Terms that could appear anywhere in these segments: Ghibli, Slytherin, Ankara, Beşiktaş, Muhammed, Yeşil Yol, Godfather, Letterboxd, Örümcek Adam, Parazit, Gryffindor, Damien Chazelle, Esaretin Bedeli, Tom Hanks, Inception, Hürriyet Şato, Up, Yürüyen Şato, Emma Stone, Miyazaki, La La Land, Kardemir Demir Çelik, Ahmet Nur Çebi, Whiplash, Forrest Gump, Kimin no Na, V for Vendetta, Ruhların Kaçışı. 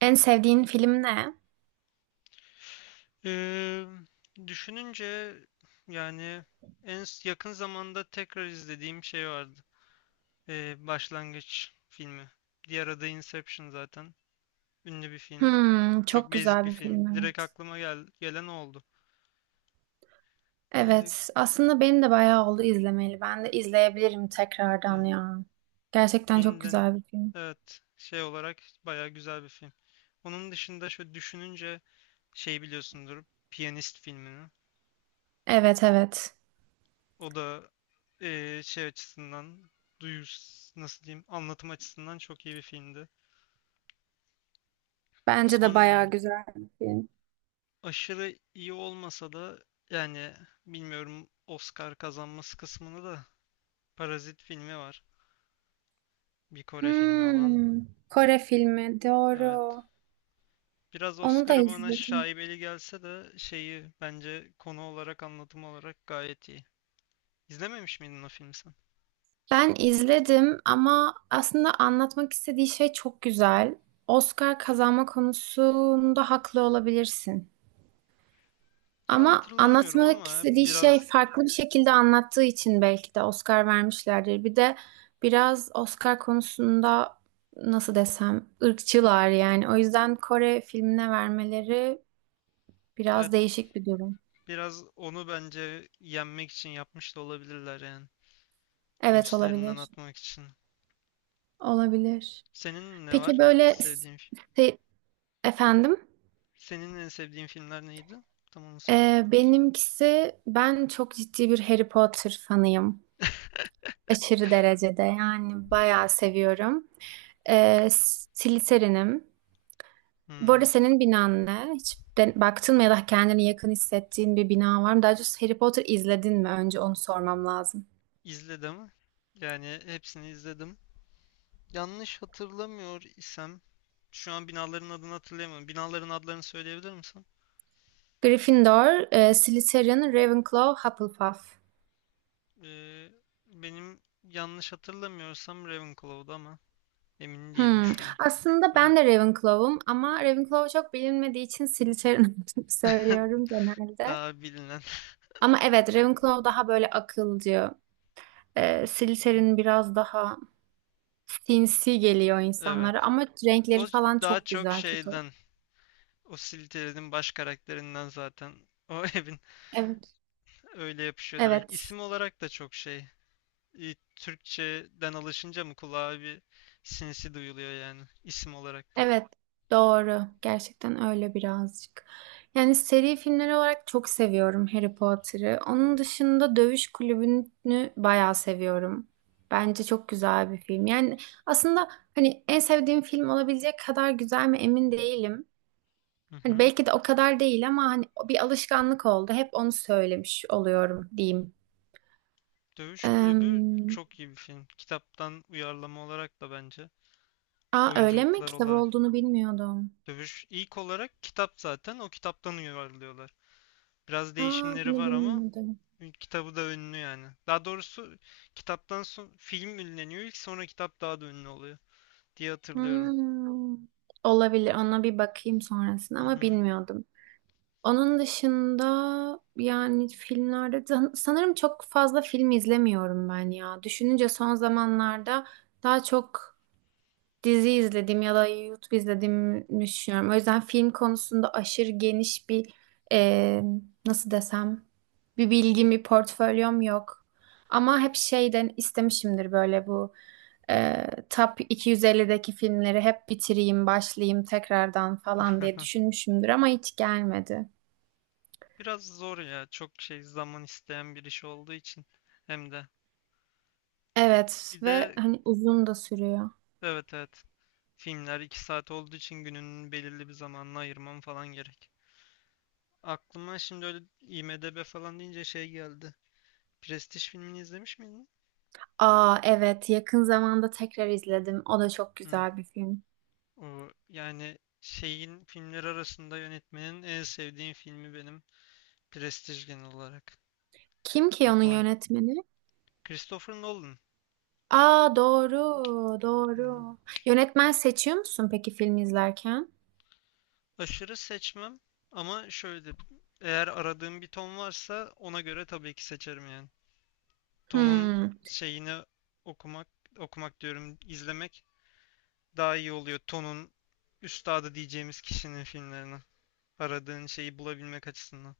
En sevdiğin film ne? Ee, düşününce yani en yakın zamanda tekrar izlediğim şey vardı. Başlangıç filmi. Diğer adı Inception zaten. Ünlü bir film. Hmm, çok Çok basic güzel bir bir film film. Direkt evet. aklıma gelen o oldu. Ee, Evet, aslında benim de bayağı oldu izlemeli. Ben de izleyebilirim tekrardan yani ya. Gerçekten çok yeniden güzel bir film. evet şey olarak bayağı güzel bir film. Onun dışında şöyle düşününce şey biliyorsundur. Piyanist filmini. Evet evet. O da şey açısından duyus nasıl diyeyim anlatım açısından çok iyi bir filmdi. Bence de bayağı Sonra güzel bir film. aşırı iyi olmasa da yani bilmiyorum Oscar kazanması kısmını da Parazit filmi var. Bir Kore filmi olan. Hmm, Kore filmi Evet. doğru. Biraz Onu da Oscar'ı bana izledim. şaibeli gelse de şeyi bence konu olarak anlatım olarak gayet iyi. İzlememiş miydin o filmi sen? Ben izledim ama aslında anlatmak istediği şey çok güzel. Oscar kazanma konusunda haklı olabilirsin. Şu an Ama hatırlamıyorum anlatmak ama istediği şey biraz farklı bir şekilde anlattığı için belki de Oscar vermişlerdir. Bir de biraz Oscar konusunda nasıl desem ırkçılar yani. O yüzden Kore filmine vermeleri biraz evet, değişik bir durum. biraz onu bence yenmek için yapmış da olabilirler yani. O Evet üstlerinden olabilir. atmak için. Olabilir. Senin ne Peki var? böyle Sevdiğin. se- efendim. Senin en sevdiğin filmler neydi? Tam onu soruyorum. Benimkisi ben çok ciddi bir Harry Potter fanıyım. Aşırı derecede yani bayağı seviyorum. Slytherin'im. Bu arada Hmm, senin binan ne? Hiç baktın mı ya da kendini yakın hissettiğin bir bina var mı? Daha doğrusu Harry Potter izledin mi? Önce onu sormam lazım. izledim. Yani hepsini izledim. Yanlış hatırlamıyor isem, şu an binaların adını hatırlayamıyorum. Binaların adlarını söyleyebilir misin? Gryffindor, Slytherin, Ravenclaw, Hufflepuff. Ee, benim yanlış hatırlamıyorsam Ravenclaw'du ama emin değilim Hmm. şu an. Aslında Ben ben de Ravenclaw'um ama Ravenclaw çok bilinmediği için Slytherin olduğunu söylüyorum genelde. daha bilinen. Ama evet Ravenclaw daha böyle akılcı. Slytherin biraz daha sinsi geliyor Evet. insanlara ama O renkleri falan daha çok çok güzel. Çok... şeyden, o Slytherin'in baş karakterinden zaten. O evin Evet. öyle yapışıyor direkt. Evet. İsim olarak da çok şey. E, Türkçeden alışınca mı kulağa bir sinsi duyuluyor yani isim olarak da. Evet, doğru. Gerçekten öyle birazcık. Yani seri filmler olarak çok seviyorum Harry Potter'ı. Onun dışında Dövüş Kulübü'nü bayağı seviyorum. Bence çok güzel bir film. Yani aslında hani en sevdiğim film olabilecek kadar güzel mi emin değilim. Hı Hani hı. belki de o kadar değil ama hani bir alışkanlık oldu. Hep onu söylemiş oluyorum diyeyim. Dövüş Kulübü Eee, çok iyi bir film. Kitaptan uyarlama olarak da bence. aa öyle mi? Oyunculuklar Kitap olarak. olduğunu bilmiyordum. Dövüş ilk olarak kitap zaten, o kitaptan uyarlıyorlar. Biraz Aa değişimleri bunu var ama bilmiyordum. kitabı da ünlü yani. Daha doğrusu kitaptan son film ünleniyor ilk, sonra kitap daha da ünlü oluyor diye hatırlıyorum. Hmm, olabilir. Ona bir bakayım sonrasında Hı ama hı. bilmiyordum. Onun dışında yani filmlerde sanırım çok fazla film izlemiyorum ben ya. Düşününce son zamanlarda daha çok dizi izledim ya da YouTube izlediğimi düşünüyorum. O yüzden film konusunda aşırı geniş bir e, nasıl desem bir bilgim, bir portfolyom yok. Ama hep şeyden istemişimdir böyle bu Top 250'deki filmleri hep bitireyim, başlayayım tekrardan falan diye düşünmüşümdür ama hiç gelmedi. Biraz zor ya. Çok şey zaman isteyen bir iş olduğu için hem de. Evet Bir ve de hani uzun da sürüyor. evet evet, filmler 2 saat olduğu için gününün belirli bir zamanını ayırmam falan gerek. Aklıma şimdi öyle IMDb falan deyince şey geldi. Prestige filmini izlemiş miydin? Aa evet yakın zamanda tekrar izledim. O da çok Hı. güzel bir film. O, yani şeyin filmleri arasında yönetmenin en sevdiğim filmi benim. Prestige genel olarak. Kim ki onun Aklıma yönetmeni? Christopher Nolan. Aa doğru, Hı. doğru. Yönetmen seçiyor musun peki film izlerken? Aşırı seçmem ama şöyle, eğer aradığım bir ton varsa ona göre tabii ki seçerim yani. Ton'un Hmm, şeyini okumak, okumak diyorum, izlemek daha iyi oluyor. Ton'un üstadı diyeceğimiz kişinin filmlerini. Aradığın şeyi bulabilmek açısından.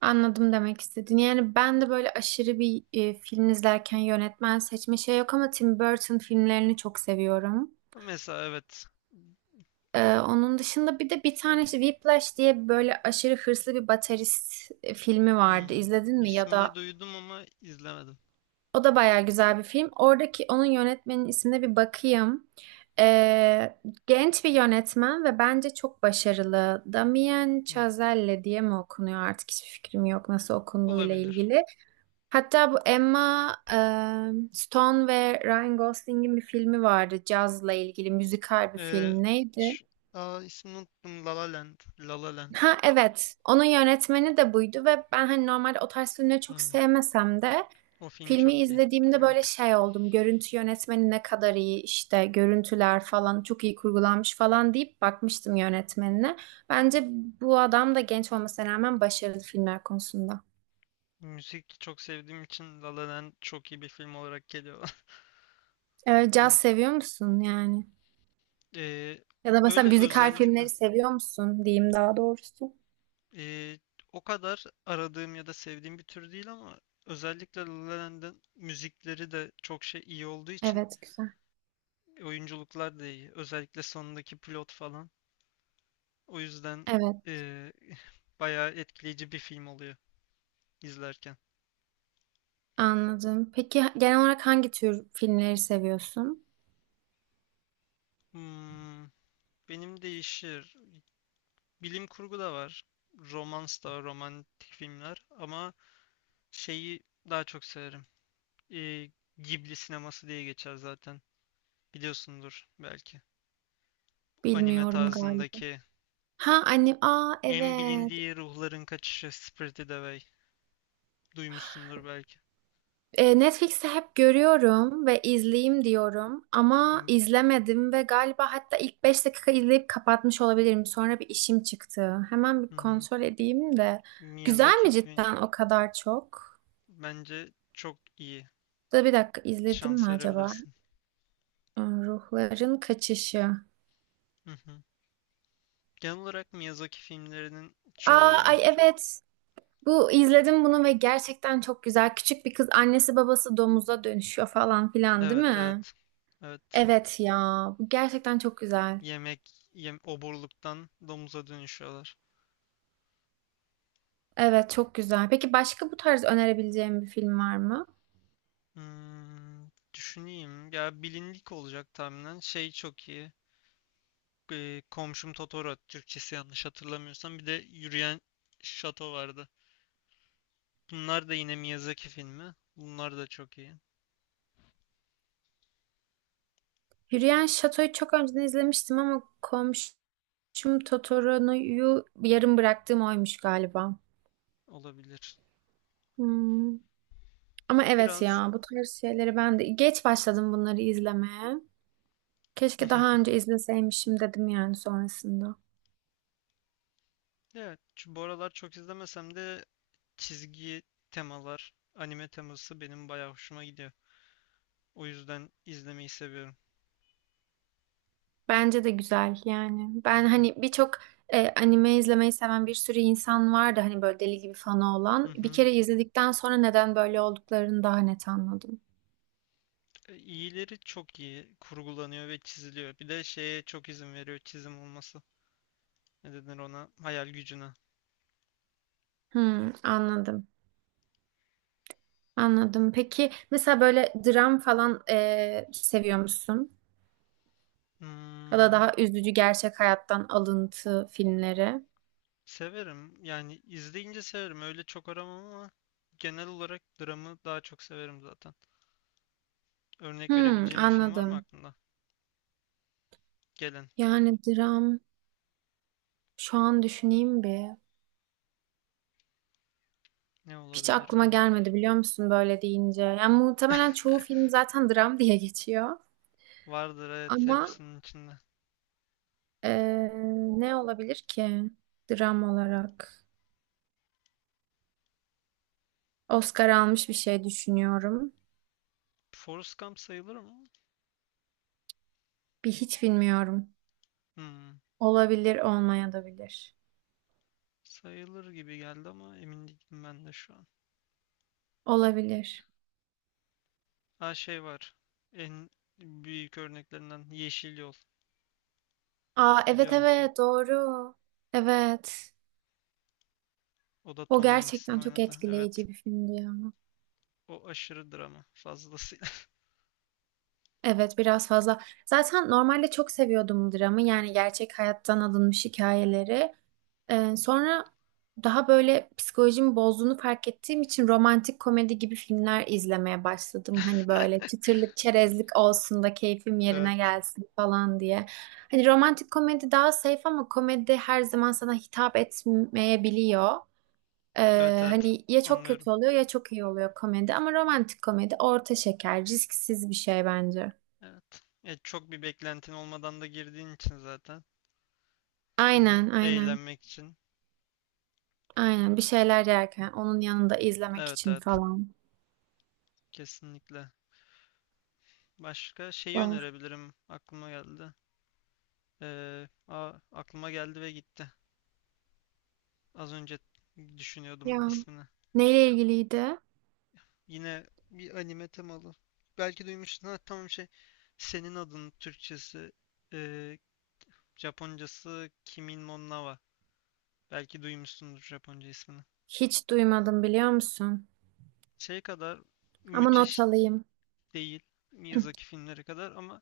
anladım demek istediğini. Yani ben de böyle aşırı bir film izlerken yönetmen seçme şey yok ama Tim Burton filmlerini çok seviyorum. Mesela evet. Onun dışında bir de bir tane işte Whiplash diye böyle aşırı hırslı bir baterist filmi vardı. Hmm. İzledin mi ya İsmini da duydum ama izlemedim. o da bayağı güzel bir film. Oradaki onun yönetmenin ismine bir bakayım. Ee, genç bir yönetmen ve bence çok başarılı. Damien Hı. Chazelle diye mi okunuyor artık hiçbir fikrim yok nasıl okunduğuyla Olabilir. ilgili. Hatta bu Emma Stone ve Ryan Gosling'in bir filmi vardı cazla ilgili müzikal bir Ee, film. Neydi? şu- aa, ismini unuttum. La La Land. La La Land. Ha evet. Onun yönetmeni de buydu ve ben hani normalde o tarz filmleri çok Hmm. sevmesem de O film filmi çok iyi. izlediğimde böyle Evet. şey oldum. Görüntü yönetmeni ne kadar iyi işte görüntüler falan çok iyi kurgulanmış falan deyip bakmıştım yönetmenine. Bence bu adam da genç olmasına rağmen başarılı filmler konusunda. Müzik çok sevdiğim için La La Land çok iyi bir film olarak geliyor. Hmm. Caz seviyor musun yani? Ee, Ya da öyle mesela müzikal filmleri özellikle seviyor musun diyeyim daha doğrusu. Ee, o kadar aradığım ya da sevdiğim bir tür değil ama özellikle La La Land'in müzikleri de çok şey iyi olduğu için Evet güzel. oyunculuklar da iyi. Özellikle sonundaki plot falan. O yüzden Evet ee, bayağı etkileyici bir film oluyor izlerken. anladım. Peki genel olarak hangi tür filmleri seviyorsun? Hmm, benim değişir. Bilim kurgu da var. Romans da var, romantik filmler. Ama şeyi daha çok severim. Ee, Ghibli sineması diye geçer zaten. Biliyorsundur belki. Anime Bilmiyorum galiba. tarzındaki. Ha annem, aa En evet. bilindiği ruhların kaçışı Spirited Away. Duymuşsundur belki. Netflix'te hep görüyorum ve izleyeyim diyorum Hı. ama izlemedim ve galiba hatta ilk 5 dakika izleyip kapatmış olabilirim. Sonra bir işim çıktı. Hemen bir Hı hı. kontrol edeyim de. Güzel Miyazaki mi film. cidden o kadar çok? Bence çok iyi. Da bir dakika izledim mi Şans acaba? verebilirsin. Ruhların Kaçışı. Hı hı. Genel olarak Miyazaki filmlerinin çoğu Aa iyi. ay evet. Bu izledim bunu ve gerçekten çok güzel. Küçük bir kız annesi babası domuza dönüşüyor falan filan değil Evet mi? evet. Evet. Evet ya, bu gerçekten çok güzel. Yemek, yem oburluktan domuza dönüşüyorlar. Evet, çok güzel. Peki başka bu tarz önerebileceğim bir film var mı? Hmm, düşüneyim. Ya bilindik olacak tahminen. Şey çok iyi. Komşum Totoro Türkçesi yanlış hatırlamıyorsam. Bir de Yürüyen Şato vardı. Bunlar da yine Miyazaki filmi. Bunlar da çok iyi, Hürriyet Şato'yu çok önceden izlemiştim ama komşum Totoro'yu yarım bıraktığım oymuş galiba. olabilir. Hmm. Ama evet Biraz ya, bu tarz şeyleri ben de geç başladım bunları izlemeye. Keşke daha önce izleseymişim dedim yani sonrasında. evet bu aralar çok izlemesem de çizgi temalar, anime teması benim bayağı hoşuma gidiyor. O yüzden izlemeyi seviyorum. Bence de güzel yani. Ben hani birçok anime izlemeyi seven bir sürü insan vardı hani böyle deli gibi fanı Hı olan. Bir hı. kere izledikten sonra neden böyle olduklarını daha net anladım. E, İyileri çok iyi kurgulanıyor ve çiziliyor. Bir de şeye çok izin veriyor çizim olması. Ne denir ona? Hayal gücüne. Hmm, anladım. Anladım. Peki mesela böyle dram falan seviyor musun? Ya da Hmm, daha üzücü gerçek hayattan alıntı filmleri. severim. Yani izleyince severim. Öyle çok aramam ama genel olarak dramı daha çok severim zaten. Örnek Hmm, verebileceğim bir film var mı anladım. aklında? Gelen. Yani dram şu an düşüneyim bir. Ne Hiç olabilir aklıma ben? gelmedi biliyor musun böyle deyince. Yani muhtemelen çoğu film zaten dram diye geçiyor. Vardır evet, Ama hepsinin içinde. eee, ne olabilir ki dram olarak? Oscar almış bir şey düşünüyorum. Forrest Gump sayılır mı? Bir hiç bilmiyorum. Hmm, Olabilir, olmaya da bilir. sayılır gibi geldi ama emin değilim ben de şu an. Olabilir. Ha şey var. En büyük örneklerinden Yeşil Yol. Aa evet Biliyor musun? evet doğru. Evet. O da O Tom Hanks'in gerçekten çok oynadı. Evet. etkileyici bir filmdi ya. O aşırı drama fazlasıyla. Evet biraz fazla. Zaten normalde çok seviyordum dramı. Yani gerçek hayattan alınmış hikayeleri. Sonra daha böyle psikolojimi bozduğunu fark ettiğim için romantik komedi gibi filmler izlemeye başladım. Hani böyle çıtırlık, çerezlik olsun da keyfim yerine Evet. gelsin falan diye. Hani romantik komedi daha safe ama komedi her zaman sana hitap etmeyebiliyor. Evet evet. Hani ya çok Anlıyorum. kötü oluyor ya çok iyi oluyor komedi ama romantik komedi orta şeker, risksiz bir şey bence. Evet. E, çok bir beklentin olmadan da girdiğin için zaten. Hani Aynen, aynen. eğlenmek için. Aynen bir şeyler yerken onun yanında izlemek Evet için evet, falan. kesinlikle. Başka şeyi Doğru. önerebilirim, aklıma geldi. Aklıma geldi ve gitti. Az önce düşünüyordum Ya ismini. neyle ilgiliydi? Yine bir anime temalı. Belki duymuşsun, ha tamam şey. Senin adın Türkçesi, e, Japoncası Kimin no Na. Belki duymuşsundur Japonca ismini. Hiç duymadım biliyor musun? Şey kadar Ama not müthiş alayım. değil. Miyazaki filmleri kadar, ama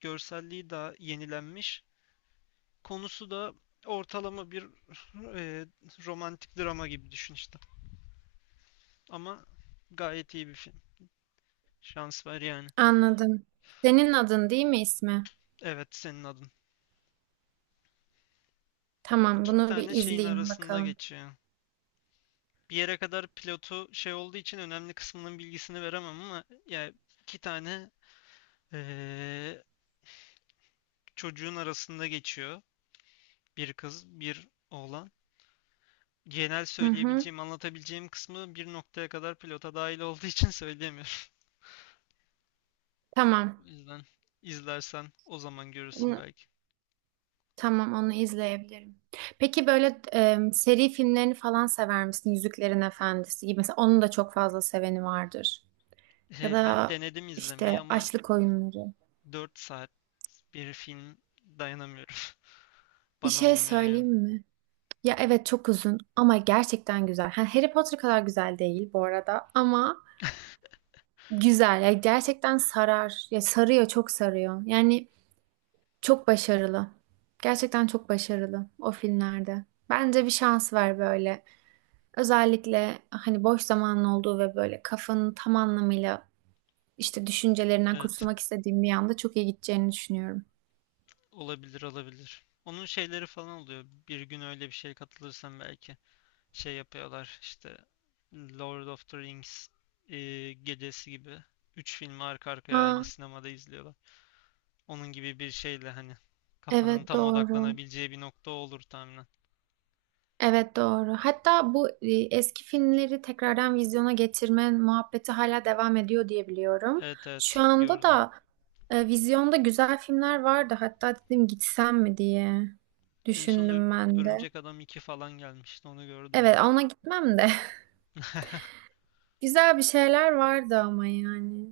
görselliği daha yenilenmiş. Konusu da ortalama bir e, romantik drama gibi düşün işte. Ama gayet iyi bir film. Şans var yani. Anladım. Senin adın değil mi ismi? Evet, senin adın. Tamam, İki bunu bir tane şeyin izleyeyim arasında bakalım. geçiyor. Bir yere kadar pilotu şey olduğu için önemli kısmının bilgisini veremem ama yani iki tane e, çocuğun arasında geçiyor. Bir kız, bir oğlan. Genel Hı hı. söyleyebileceğim, anlatabileceğim kısmı bir noktaya kadar pilota dahil olduğu için söyleyemiyorum. O Tamam. yüzden izlersen o zaman görürsün Onu, belki. tamam, onu izleyebilirim. Peki böyle seri filmlerini falan sever misin? Yüzüklerin Efendisi gibi. Mesela onun da çok fazla seveni vardır. Ya Ben da denedim işte izlemeyi ama Açlık Oyunları. 4 saat bir film dayanamıyorum. Bir Bana şey olmuyor yani. söyleyeyim mi? Ya evet çok uzun ama gerçekten güzel. Ha, Harry Potter kadar güzel değil bu arada ama güzel. Ya gerçekten sarar. Ya sarıyor, çok sarıyor. Yani çok başarılı. Gerçekten çok başarılı o filmlerde. Bence bir şans ver böyle. Özellikle hani boş zamanın olduğu ve böyle kafanın tam anlamıyla işte düşüncelerinden Evet, kurtulmak istediğim bir anda çok iyi gideceğini düşünüyorum. olabilir olabilir. Onun şeyleri falan oluyor. Bir gün öyle bir şeye katılırsam belki şey yapıyorlar işte, Lord of the Rings e, gecesi gibi. Üç filmi arka arkaya aynı Ha, sinemada izliyorlar. Onun gibi bir şeyle hani kafanın evet tam doğru. odaklanabileceği bir nokta olur tahminen. Evet doğru. Hatta bu eski filmleri tekrardan vizyona getirme muhabbeti hala devam ediyor diye biliyorum. Evet evet, Şu anda gördüm. da vizyonda güzel filmler vardı. Hatta dedim gitsem mi diye En son düşündüm ben de. Örümcek Adam iki falan gelmişti, onu gördüm Evet ben. ona gitmem de. Güzel bir şeyler vardı ama yani.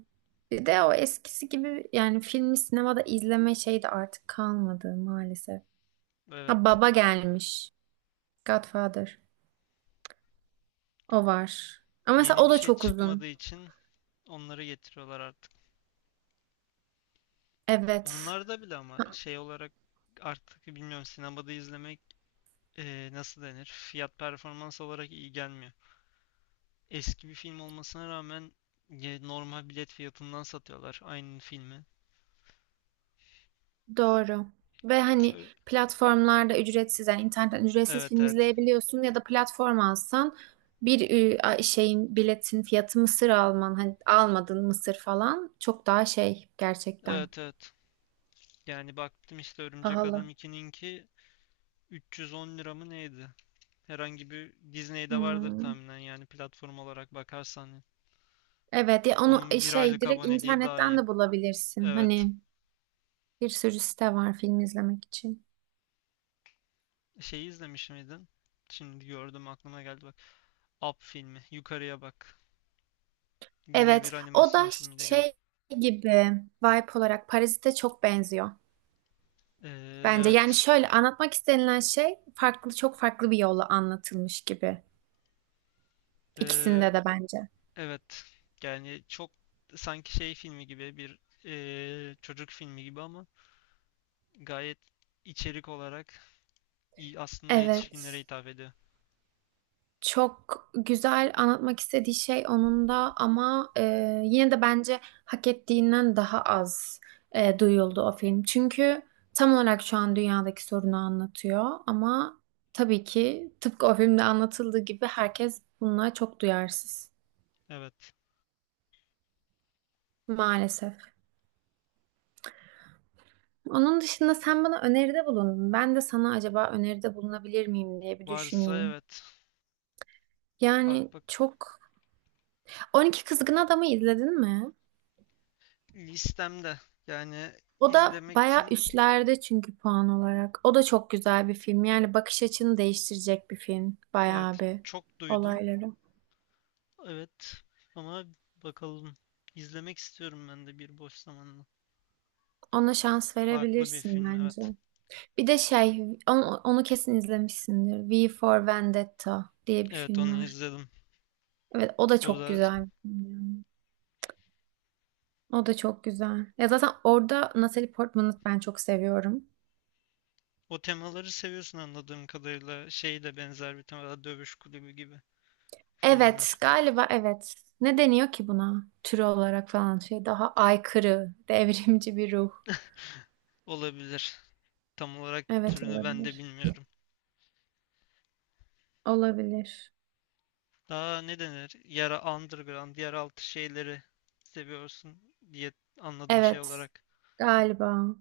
Bir de o eskisi gibi yani filmi sinemada izleme şeyi de artık kalmadı maalesef. Ha Evet. Baba gelmiş. Godfather. O var. Ama mesela Yeni o bir da şey çok çıkmadığı uzun. için onları getiriyorlar artık. Evet. Onlar da bile ama şey olarak artık bilmiyorum, sinemada izlemek nasıl denir? Fiyat performans olarak iyi gelmiyor. Eski bir film olmasına rağmen normal bilet fiyatından satıyorlar aynı filmi. Doğru. Ve hani Ö- platformlarda ücretsiz yani internetten ücretsiz Evet film evet. izleyebiliyorsun ya da platform alsan bir şeyin biletin fiyatı mısır alman hani almadın mısır falan çok daha şey gerçekten Evet evet. Yani baktım işte Örümcek Adam pahalı. 2'ninki 310 lira mı neydi? Herhangi bir Disney'de vardır Hmm. tahminen yani, platform olarak bakarsan. Evet ya onu Onun bir şey aylık direkt aboneliği daha internetten iyi. de bulabilirsin. Evet. Hani bir sürü site var film izlemek için. Şeyi izlemiş miydin? Şimdi gördüm, aklıma geldi bak. Up filmi. Yukarıya bak. Yine bir Evet o animasyon da filmiyle geldi. şey gibi vibe olarak Parazit'e çok benziyor. Ee, Bence yani evet. şöyle anlatmak istenilen şey farklı çok farklı bir yolla anlatılmış gibi. Ee, İkisinde de bence. evet. Yani çok sanki şey filmi gibi bir çocuk filmi gibi ama gayet içerik olarak iyi, aslında yetişkinlere Evet. hitap ediyor. Çok güzel anlatmak istediği şey onun da ama yine de bence hak ettiğinden daha az duyuldu o film. Çünkü tam olarak şu an dünyadaki sorunu anlatıyor ama tabii ki tıpkı o filmde anlatıldığı gibi herkes bununla çok duyarsız. Evet. Maalesef. Onun dışında sen bana öneride bulundun. Ben de sana acaba öneride bulunabilir miyim diye bir Varsa düşüneyim. evet. Bak Yani bak, çok... 12 Kızgın Adam'ı izledin mi? listemde. Yani O da izlemek bayağı için üstlerde çünkü puan olarak. O da çok güzel bir film. Yani bakış açını değiştirecek bir film. Bayağı evet, bir çok duydum. olayları. Evet ama bakalım. İzlemek istiyorum ben de bir boş zamanla. Ona şans Farklı bir verebilirsin film bence. evet. Bir de şey, onu, onu kesin izlemişsindir. V for Vendetta diye bir Evet onu film var. izledim. Evet, o da O çok da güzel bir film yani. O da çok güzel. Ya zaten orada Natalie Portman'ı ben çok seviyorum. o temaları seviyorsun anladığım kadarıyla. Şey de benzer bir tema, Dövüş Kulübü gibi Evet, filmler. galiba evet. Ne deniyor ki buna? Tür olarak falan şey daha aykırı, devrimci bir ruh. Olabilir. Tam olarak Evet türünü ben de olabilir. bilmiyorum. Olabilir. Daha ne denir? Yara underground, yeraltı şeyleri seviyorsun diye anladım şey Evet, olarak. galiba.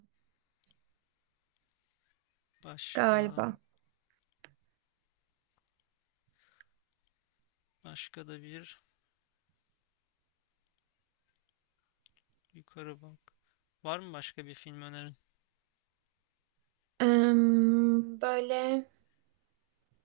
Başka Galiba. başka da bir, yukarı bak. Var mı başka bir film önerin? Böyle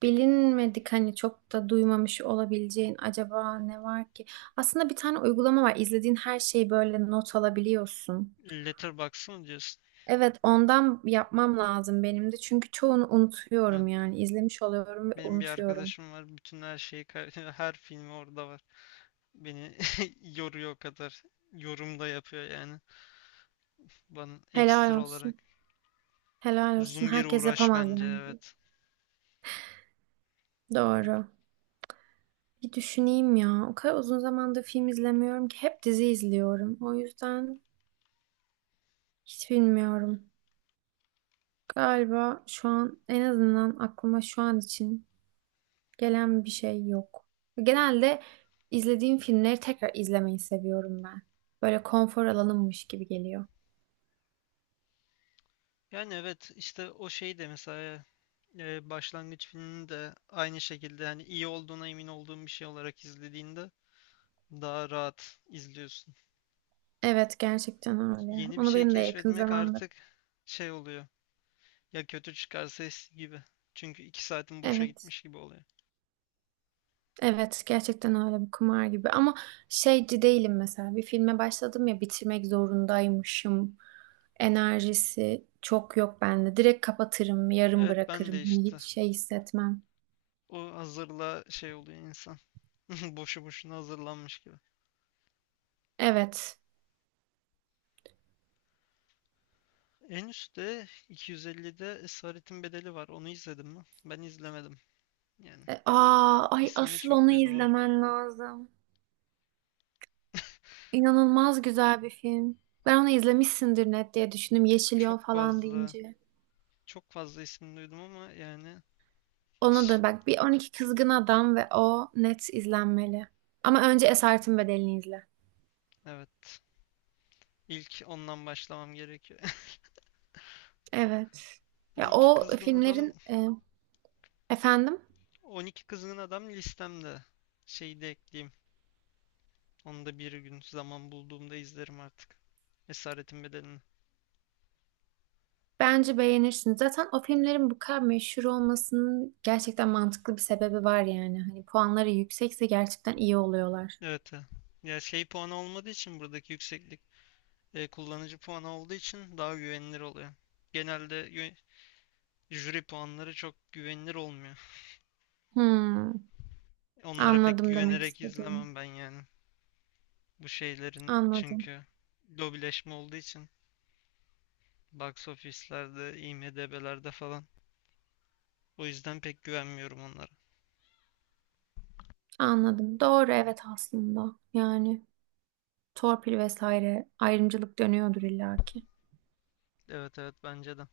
bilinmedik hani çok da duymamış olabileceğin acaba ne var ki? Aslında bir tane uygulama var. İzlediğin her şeyi böyle not alabiliyorsun. Letterboxd mı diyorsun? Evet, ondan yapmam lazım benim de. Çünkü çoğunu Evet. unutuyorum yani. İzlemiş oluyorum ve Benim bir unutuyorum. arkadaşım var. Bütün her şeyi, her filmi orada var. Beni yoruyor o kadar. Yorum da yapıyor yani. Bana Helal ekstra olarak. olsun. Helal olsun. Uzun bir Herkes uğraş yapamaz bence yani. evet. Bir- Doğru. Bir düşüneyim ya. O kadar uzun zamandır film izlemiyorum ki hep dizi izliyorum. O yüzden hiç bilmiyorum. Galiba şu an en azından aklıma şu an için gelen bir şey yok. Genelde izlediğim filmleri tekrar izlemeyi seviyorum ben. Böyle konfor alanımmış gibi geliyor. Yani evet işte o şey de mesela e, başlangıç filmini de aynı şekilde hani iyi olduğuna emin olduğum bir şey olarak izlediğinde daha rahat izliyorsun. Evet gerçekten öyle. Yeni bir Onu şey benim de yakın keşfetmek zamanda. artık şey oluyor. Ya kötü çıkarsa eski gibi. Çünkü iki saatin boşa Evet. gitmiş gibi oluyor. Evet gerçekten öyle bir kumar gibi. Ama şeyci değilim mesela. Bir filme başladım ya bitirmek zorundaymışım. Enerjisi çok yok bende. Direkt kapatırım, yarım Evet ben de bırakırım. Hani işte, hiç şey hissetmem. o hazırla şey oluyor insan. Boşu boşuna hazırlanmış gibi. Evet. En üstte 250'de Esaretin Bedeli var. Onu izledim mi? Ben izlemedim. Yani Aa, ay ismini asıl çok onu duydum ama izlemen lazım. İnanılmaz güzel bir film. Ben onu izlemişsindir net diye düşündüm. Yeşil Yol çok falan fazla deyince. çok fazla ismini duydum ama yani Onu hiç, da bak bir 12 Kızgın Adam ve o net izlenmeli. Ama önce Esaretin Bedeli'ni izle. evet. İlk ondan başlamam gerekiyor. Evet. Ya 12 o Kızgın Adam. filmlerin efendim 12 Kızgın Adam listemde. Şeyi de ekleyeyim. Onu da bir gün zaman bulduğumda izlerim artık. Esaretin Bedeli'ni. bence beğenirsiniz. Zaten o filmlerin bu kadar meşhur olmasının gerçekten mantıklı bir sebebi var yani. Hani puanları yüksekse gerçekten iyi oluyorlar. Evet. Evet. Ya şey puanı olmadığı için buradaki yükseklik e, kullanıcı puanı olduğu için daha güvenilir oluyor. Genelde jüri puanları çok güvenilir olmuyor. Hmm, Onlara pek anladım demek güvenerek istediğimi. izlemem ben yani. Bu şeylerin Anladım. çünkü lobileşme olduğu için box office'lerde, IMDb'lerde falan. O yüzden pek güvenmiyorum onlara. Anladım. Doğru evet aslında. Yani torpil vesaire ayrımcılık dönüyordur illaki. Evet evet, bence de.